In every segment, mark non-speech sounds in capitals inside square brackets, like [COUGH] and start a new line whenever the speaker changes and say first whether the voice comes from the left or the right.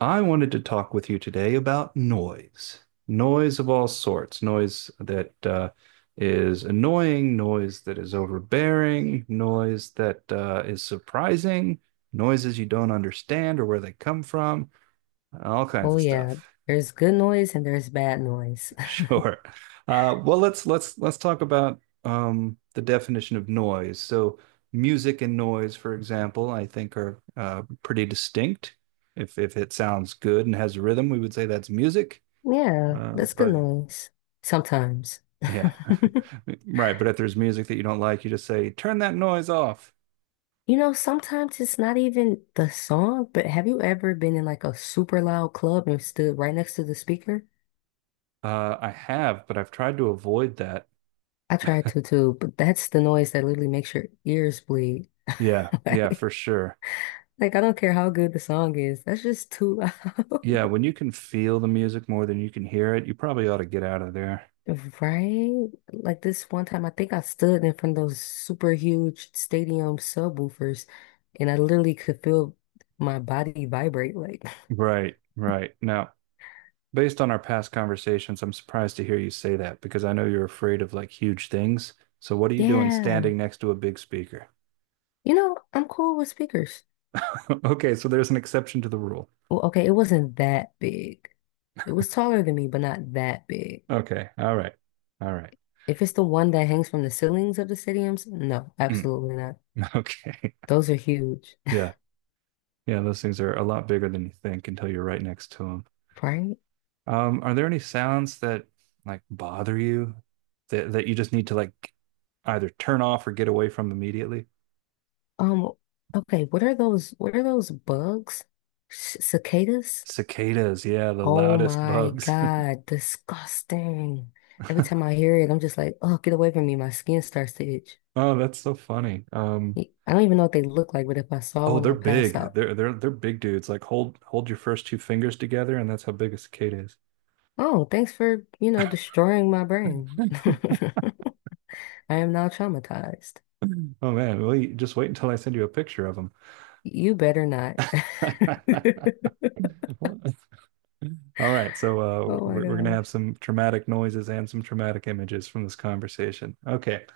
right: I wanted to talk with you today about noise, noise of all sorts, noise that is annoying, noise that is overbearing, noise that is surprising, noises you don't understand or where they come from, all kinds
left: Oh
right: of
left: yeah,
right: stuff. [LAUGHS]
left: there's good noise and there's bad noise. [LAUGHS]
right: Sure. Well, let's talk about the definition of noise. So, music and noise, for example, I think are pretty distinct. If it sounds good and has rhythm, we would say that's music.
left: Yeah,
right: Uh,
left: that's good
right: but
left: noise. Sometimes.
right: yeah,
left: [LAUGHS]
right: [LAUGHS] right. But if there's music that you don't like, you just say, turn that noise off.
left: You know, sometimes it's not even the song, but have you ever been in like a super loud club and stood right next to the speaker?
right: I have, but I've tried to avoid that.
left: I tried to too, but that's the noise that literally makes your ears bleed. [LAUGHS]
right: Yeah, yeah,
left: Like,
right: for sure.
left: like, I don't care how good the song is, that's just too loud.
right: Yeah,
left: [LAUGHS]
right: when you can feel the music more than you can hear it, you probably ought to get out of there.
left: Right? Like this one time, I think I stood in front of those super huge stadium subwoofers and I literally could feel my body vibrate. Like, [LAUGHS]
right: Right, right. Now, based on our past conversations, I'm surprised to hear you say that because I know you're afraid of like huge things. So, what are you doing
left: yeah,
right: standing next to a big speaker?
left: you know, I'm cool with speakers.
right: [LAUGHS] Okay, so there's an exception to the rule.
left: Well, okay, it wasn't that big. It was taller than me, but not that big.
right: Okay, all right, all right.
left: If it's the one that hangs from the ceilings of the stadiums, no,
right: Mm,
left: absolutely not.
right: [LAUGHS] okay,
left: Those are huge,
right: yeah. Yeah, those things are a lot bigger than you think until you're right next to them.
left: [LAUGHS] right?
right: Are there any sounds that like bother you that you just need to like either turn off or get away from immediately?
left: Um, okay, what are those? What are those bugs? Cicadas?
right: Cicadas, yeah, the
left: Oh
right: loudest
left: my
right: bugs.
left: God, disgusting. Every time
right: [LAUGHS]
left: I hear it, I'm just like, oh, get away from me. My skin starts to itch.
right: Oh, that's so funny.
left: I don't even know what they look like, but if I saw
right: Oh,
left: one,
right: they're
left: I'll pass
right: big.
left: out.
right: They're big dudes. Like hold your first two fingers together, and that's how big a cicada is. [CLEARS THROAT]
left: Oh, thanks for destroying my brain. [LAUGHS] I am now traumatized.
right: [LAUGHS] Oh man, well, you, just wait until I send you a picture of
left: You better not.
right: them.
left: [LAUGHS]
right: [LAUGHS] All right, so
left: Oh my
right: we're gonna
left: gosh.
right: have some traumatic noises and some traumatic images from this conversation. Okay,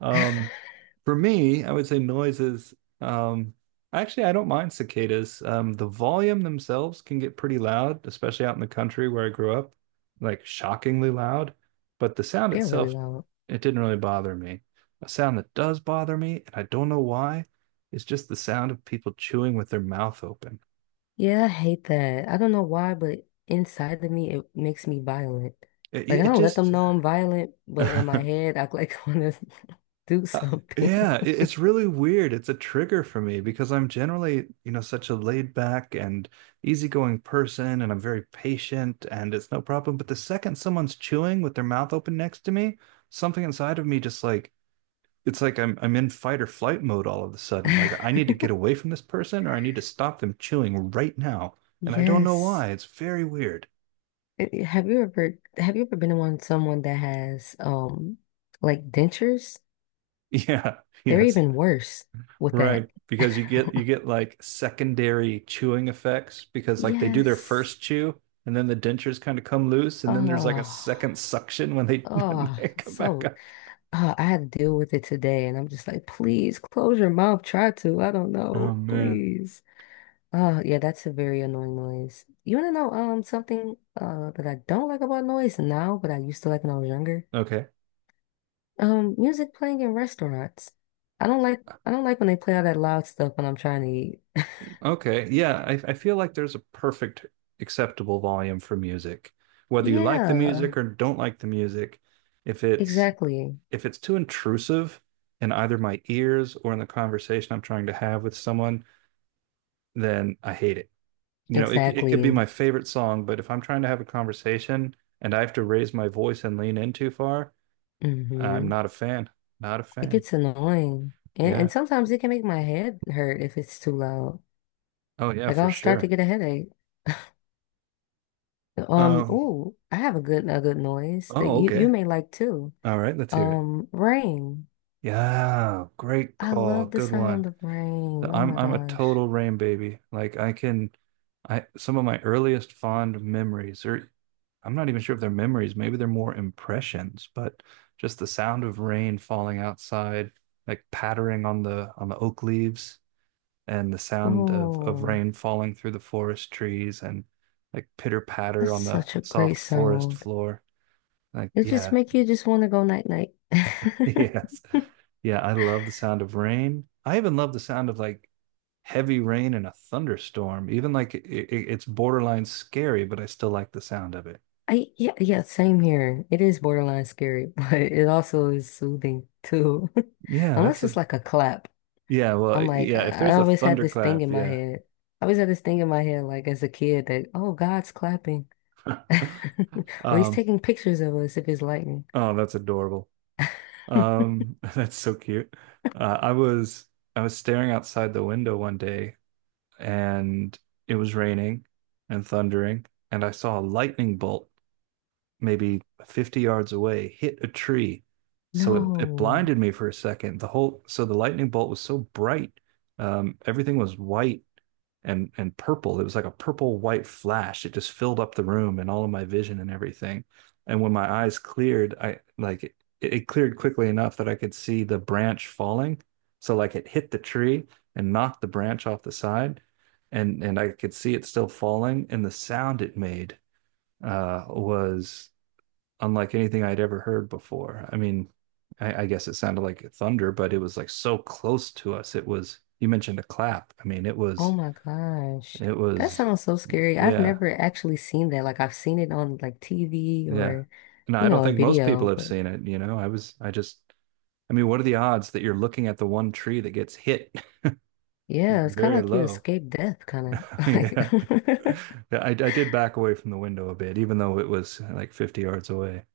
right: um,
left: [LAUGHS]
right: for me, I would say noises. Um, actually, I don't mind cicadas. The volume themselves can get pretty loud, especially out in the country where I grew up, like shockingly loud. But the sound
left: They're really
right: itself,
left: loud.
right: it didn't really bother me. A sound that does bother me, and I don't know why, is just the sound of people chewing with their mouth open.
left: Yeah, I hate that. I don't know why, but inside of me, it makes me violent.
right: It,
left: Like, I
right: it
left: don't let
right: just
left: them know I'm violent, but in my
right: [LAUGHS]
left: head, I like [LAUGHS] want to do
right: Uh,
left: something.
right: yeah, it, it's really weird. It's a trigger for me because I'm generally, you know, such a laid back and easygoing person, and I'm very patient, and it's no problem. But the second someone's chewing with their mouth open next to me, something inside of me just like it's like I'm in fight or flight mode all of a sudden. Like I need to
left: [LAUGHS]
right: get away from this person, or I need to stop them chewing right now, and I don't know
left: Yes.
right: why. It's very weird. [LAUGHS]
left: Have you ever been around someone that has like dentures?
right: Yeah.
left: They're
right: Yes.
left: even worse with
right: Right,
left: that.
right: because you get you
left: [LAUGHS]
right: get like secondary chewing effects because like they do their
left: Yes.
right: first chew and then the dentures kind of come loose and then there's like a second
left: Oh,
right: suction when they [LAUGHS] when
left: oh,
right: they come back
left: so.
right: up.
left: Oh, I had to deal with it today, and I'm just like, please close your mouth. Try to. I don't
right: Oh
left: know.
right: man.
left: Please. Oh, yeah, that's a very annoying noise. You want to know something that I don't like about noise now, but I used to like when I was younger?
right: Okay.
left: Music playing in restaurants. I don't like I don't like when they play all that loud stuff when I'm trying to eat.
right: Okay. Yeah, I feel like there's a perfect acceptable volume for music. Whether you like the music
left: Yeah,
right: or don't like the music, if it's
left: exactly.
right: if it's too intrusive in either my ears or in the conversation I'm trying to have with someone, then I hate it. You know, it could be
left: Exactly.
right: my favorite song, but if I'm trying to have a conversation and I have to raise my voice and lean in too far, I'm
left: Mm-hmm.
right: not a fan. Not a
left: It
right: fan.
left: gets annoying. And,
right: Yeah.
left: and sometimes it can make my head hurt if it's too loud.
right: Oh yeah,
left: Like
right: for
left: I'll start to
right: sure.
left: get a headache.
right: Um,
left: Oh, I have a good noise that
right: oh,
left: you
right: okay.
left: may like too.
right: All right, let's hear it.
left: Rain.
right: Yeah, great
left: I
right: call.
left: love the
right: Good one.
left: sound of
right: So
left: rain. Oh
right: I'm
left: my
right: I'm a
left: gosh.
right: total rain baby. Like I can, I some of my earliest fond memories, or I'm not even sure if they're memories, maybe they're more impressions, but just the sound of rain falling outside, like pattering on the oak leaves, and the sound of
left: Oh,
right: rain falling through the forest trees, and like pitter patter
left: that's
right: on the
left: such a great
right: soft forest
left: sound.
right: floor. Like
left: It just
right: yeah,
left: make you just want to go night night.
right: [LAUGHS] Yes.
left: [LAUGHS]
right: Yeah, I love the sound of rain. I even love the sound of like heavy rain in a thunderstorm. Even like it, it's borderline scary, but I still like the sound of it.
left: I Yeah, yeah, same here. It is borderline scary, [LAUGHS] but it also is soothing too. [LAUGHS]
right: Yeah,
left: Unless
right: that's
left: it's
right: a
left: like a clap.
right: yeah, well,
left: I'm like,
right: yeah, if
left: I
right: there's a
left: always had this thing
right: thunderclap,
left: in my
right: yeah.
left: head. I always had this thing in my head, like as a kid, that, oh, God's clapping. [LAUGHS]
right: [LAUGHS]
left: Or he's
right: Um,
left: taking pictures of us if it's lightning.
right: oh,
left: [LAUGHS]
right: that's adorable. [LAUGHS] That's so cute. Uh, I was I was staring outside the window one day and it was raining and thundering and I saw a lightning bolt maybe 50 yards away, hit a tree. So it
left: No.
right: blinded me for a second. The whole so the lightning bolt was so bright. Everything was white and purple. It was like a purple white flash. It just filled up the room and all of my vision and everything. And when my eyes cleared, I like it cleared quickly enough that I could see the branch falling. So like it hit the tree and knocked the branch off the side, and I could see it still falling. And the sound it made was unlike anything I'd ever heard before. I mean, I guess it sounded like thunder, but it was like so close to us. It was, you mentioned a clap. I mean,
left: Oh my gosh.
right: it
left: That
right: was,
left: sounds so scary. I've
right: yeah,
left: never actually seen that. Like I've seen it on like TV
right: yeah.
left: or,
right: No, I
left: you
right: don't
left: know, a
right: think most people
left: video,
right: have
left: but
right: seen it, you know. I was, I just, I mean, what are the odds that you're looking at the one tree that gets hit? [LAUGHS]
left: yeah, it's kind of
right: Very
left: like you
right: low.
left: escape death, kind
right: [LAUGHS]
left: of [LAUGHS]
right: Yeah.
left: like. [LAUGHS]
right: Yeah, I did back away from the window a bit, even though it was like 50 yards away. It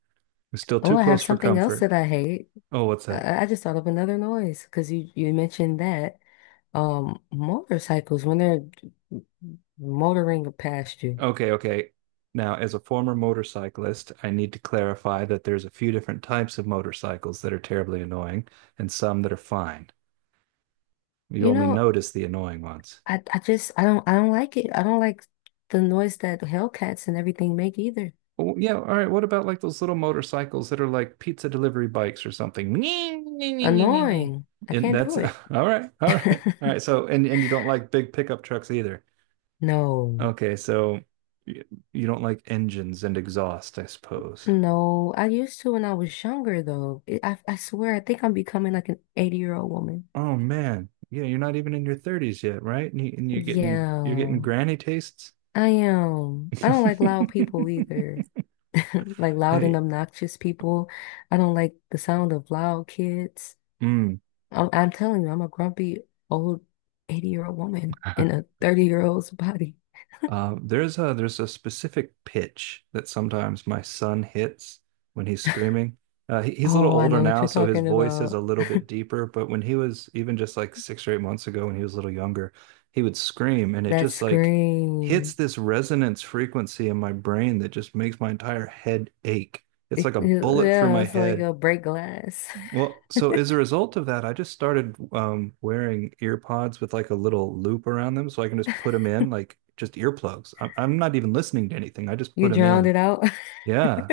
right: was still
left: Oh,
right: too
left: I have
right: close for
left: something else that
right: comfort.
left: I hate.
right: Oh, what's that?
left: I just thought of another noise because you mentioned that motorcycles when they're motoring past you.
right: Okay, okay. Now, as a former motorcyclist, I need to clarify that there's a few different types of motorcycles that are terribly annoying and some that are fine. You
left: You
right: only
left: know,
right: notice the annoying ones.
left: I just I don't like it. I don't like the noise that Hellcats and everything make either.
right: Oh, yeah, all right. What about like those little motorcycles that are like pizza delivery bikes or something? [LAUGHS]
left: Annoying. I
right: And
left: can't
right: that's [LAUGHS]
left: do
right: all
left: it.
right: right, all right,
left: [LAUGHS]
right: all right. So, and you don't like big pickup trucks either.
left: No.
right: Okay, so y- you don't like engines and exhaust, I suppose.
left: No, I used to when I was younger though. It, I swear I think I'm becoming like an 80-year-old woman.
right: Oh man, yeah, you're not even in your 30s yet, right? And, you, and you're getting
left: Yeah,
right: granny tastes.
left: I am. I don't like loud people
right: [LAUGHS]
left: either. [LAUGHS] Like loud and
right: Hey,
left: obnoxious people. I don't like the sound of loud kids.
right: mm.
left: I'm telling you, I'm a grumpy old 80-year-old woman in
right: [LAUGHS]
left: a 30-year-old's body.
right: There's a specific pitch that sometimes my son hits when he's screaming. He, he's a little
left: Oh, I
right: older
left: know what
right: now,
left: you're
right: so his
left: talking
right: voice is a
left: about.
right: little bit deeper. But when he was even just like 6 or 8 months ago, when he was a little younger, he would scream, and it
left: That
right: just like hits
left: scream.
right: this resonance frequency in my brain that just makes my entire head ache. It's like a bullet through
left: Yeah,
right: my
left: it's like
right: head
left: a break glass. [LAUGHS]
right: well, so as a result of that, I just started wearing ear pods with like a little loop around them so I can just put them in, like just earplugs. I'm not even listening to anything. I just put
left: You
right: them
left: drowned
right: in.
left: it out.
right: Yeah.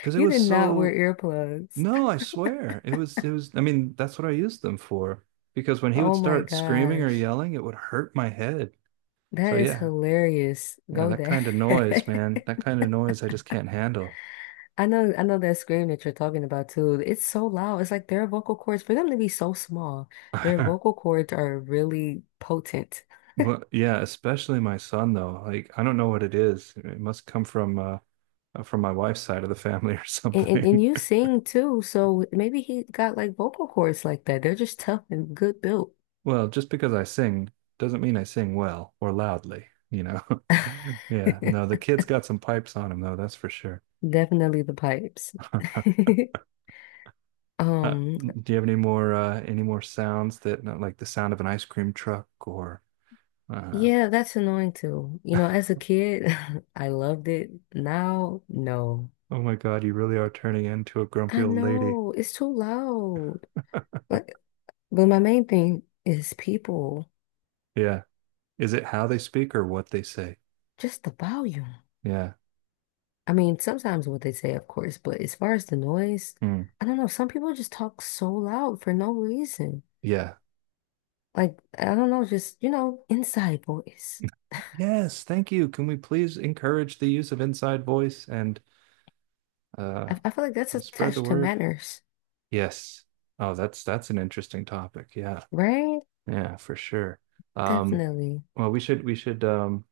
right: Because it
left: You
right: was
left: did not wear
right: so,
left: earplugs.
right: no, I swear. It was, I mean, that's what I used them for. Because when he would
left: Oh my
right: start screaming or
left: gosh.
right: yelling, it would hurt my head. So
left: That is
right: yeah,
left: hilarious.
right: yeah,
left: Go
right: that
left: there.
right: kind of noise, man,
left: [LAUGHS]
right: that kind of noise I just can't handle.
left: I know that scream that you're talking about too. It's so loud. It's like their vocal cords, for them to be so small, their vocal
right: [LAUGHS]
left: cords are really potent.
right: Well, yeah, especially my son though. Like, I don't know what it is. It must come from my wife's side of the family or
left: And
right: something.
left: you
right: [LAUGHS]
left: sing too, so maybe he got like vocal cords like that. They're just tough and good built.
right: Well, just because I sing doesn't mean I sing well or loudly, you know. [LAUGHS] Yeah, no, the
left: [LAUGHS]
right: kid's got some pipes on him though, that's for sure. [LAUGHS]
left: Definitely the pipes. [LAUGHS]
right: Uh,
left: Um,
right: do you have any more sounds that not like the sound of an ice cream truck or uh,
left: yeah, that's annoying too. You know,
right: [LAUGHS]
left: as a kid, [LAUGHS] I loved it. Now, no.
right: oh my God, you really are turning into a grumpy
left: I
right: old lady.
left: know it's too loud. But but my main thing is people,
right: Yeah. Is it how they speak or what they say?
left: just the volume.
right: Yeah.
left: I mean, sometimes what they say, of course, but as far as the noise,
right: Mm.
left: I don't know. Some people just talk so loud for no reason.
right: Yeah.
left: Like, I don't know, just, you know, inside voice.
right: [LAUGHS] Yes, thank you. Can we please encourage the use of inside voice uh
left: I feel like that's
right: and spread the
left: attached to
right: word.
left: manners,
right: Yes. Oh, that's an interesting topic. Yeah.
left: right?
right: Yeah, for sure. Um,
left: Definitely.
right: well, we should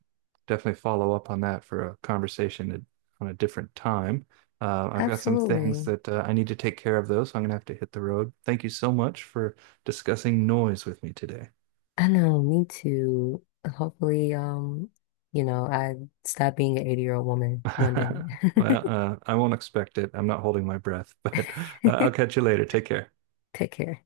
right: definitely follow up on that for a conversation at- on a different time. I've got some things
left: Absolutely.
right: that I need to take care of though, so I'm gonna have to hit the road. Thank you so much for discussing noise with me today.
left: I know, me too. Hopefully, you know, I stop being an 80-year-old woman one day.
right: [LAUGHS] Well, I won't expect it. I'm not holding my breath, [LAUGHS] but I'll catch
left: [LAUGHS]
right: you later. Take care.
left: Take care.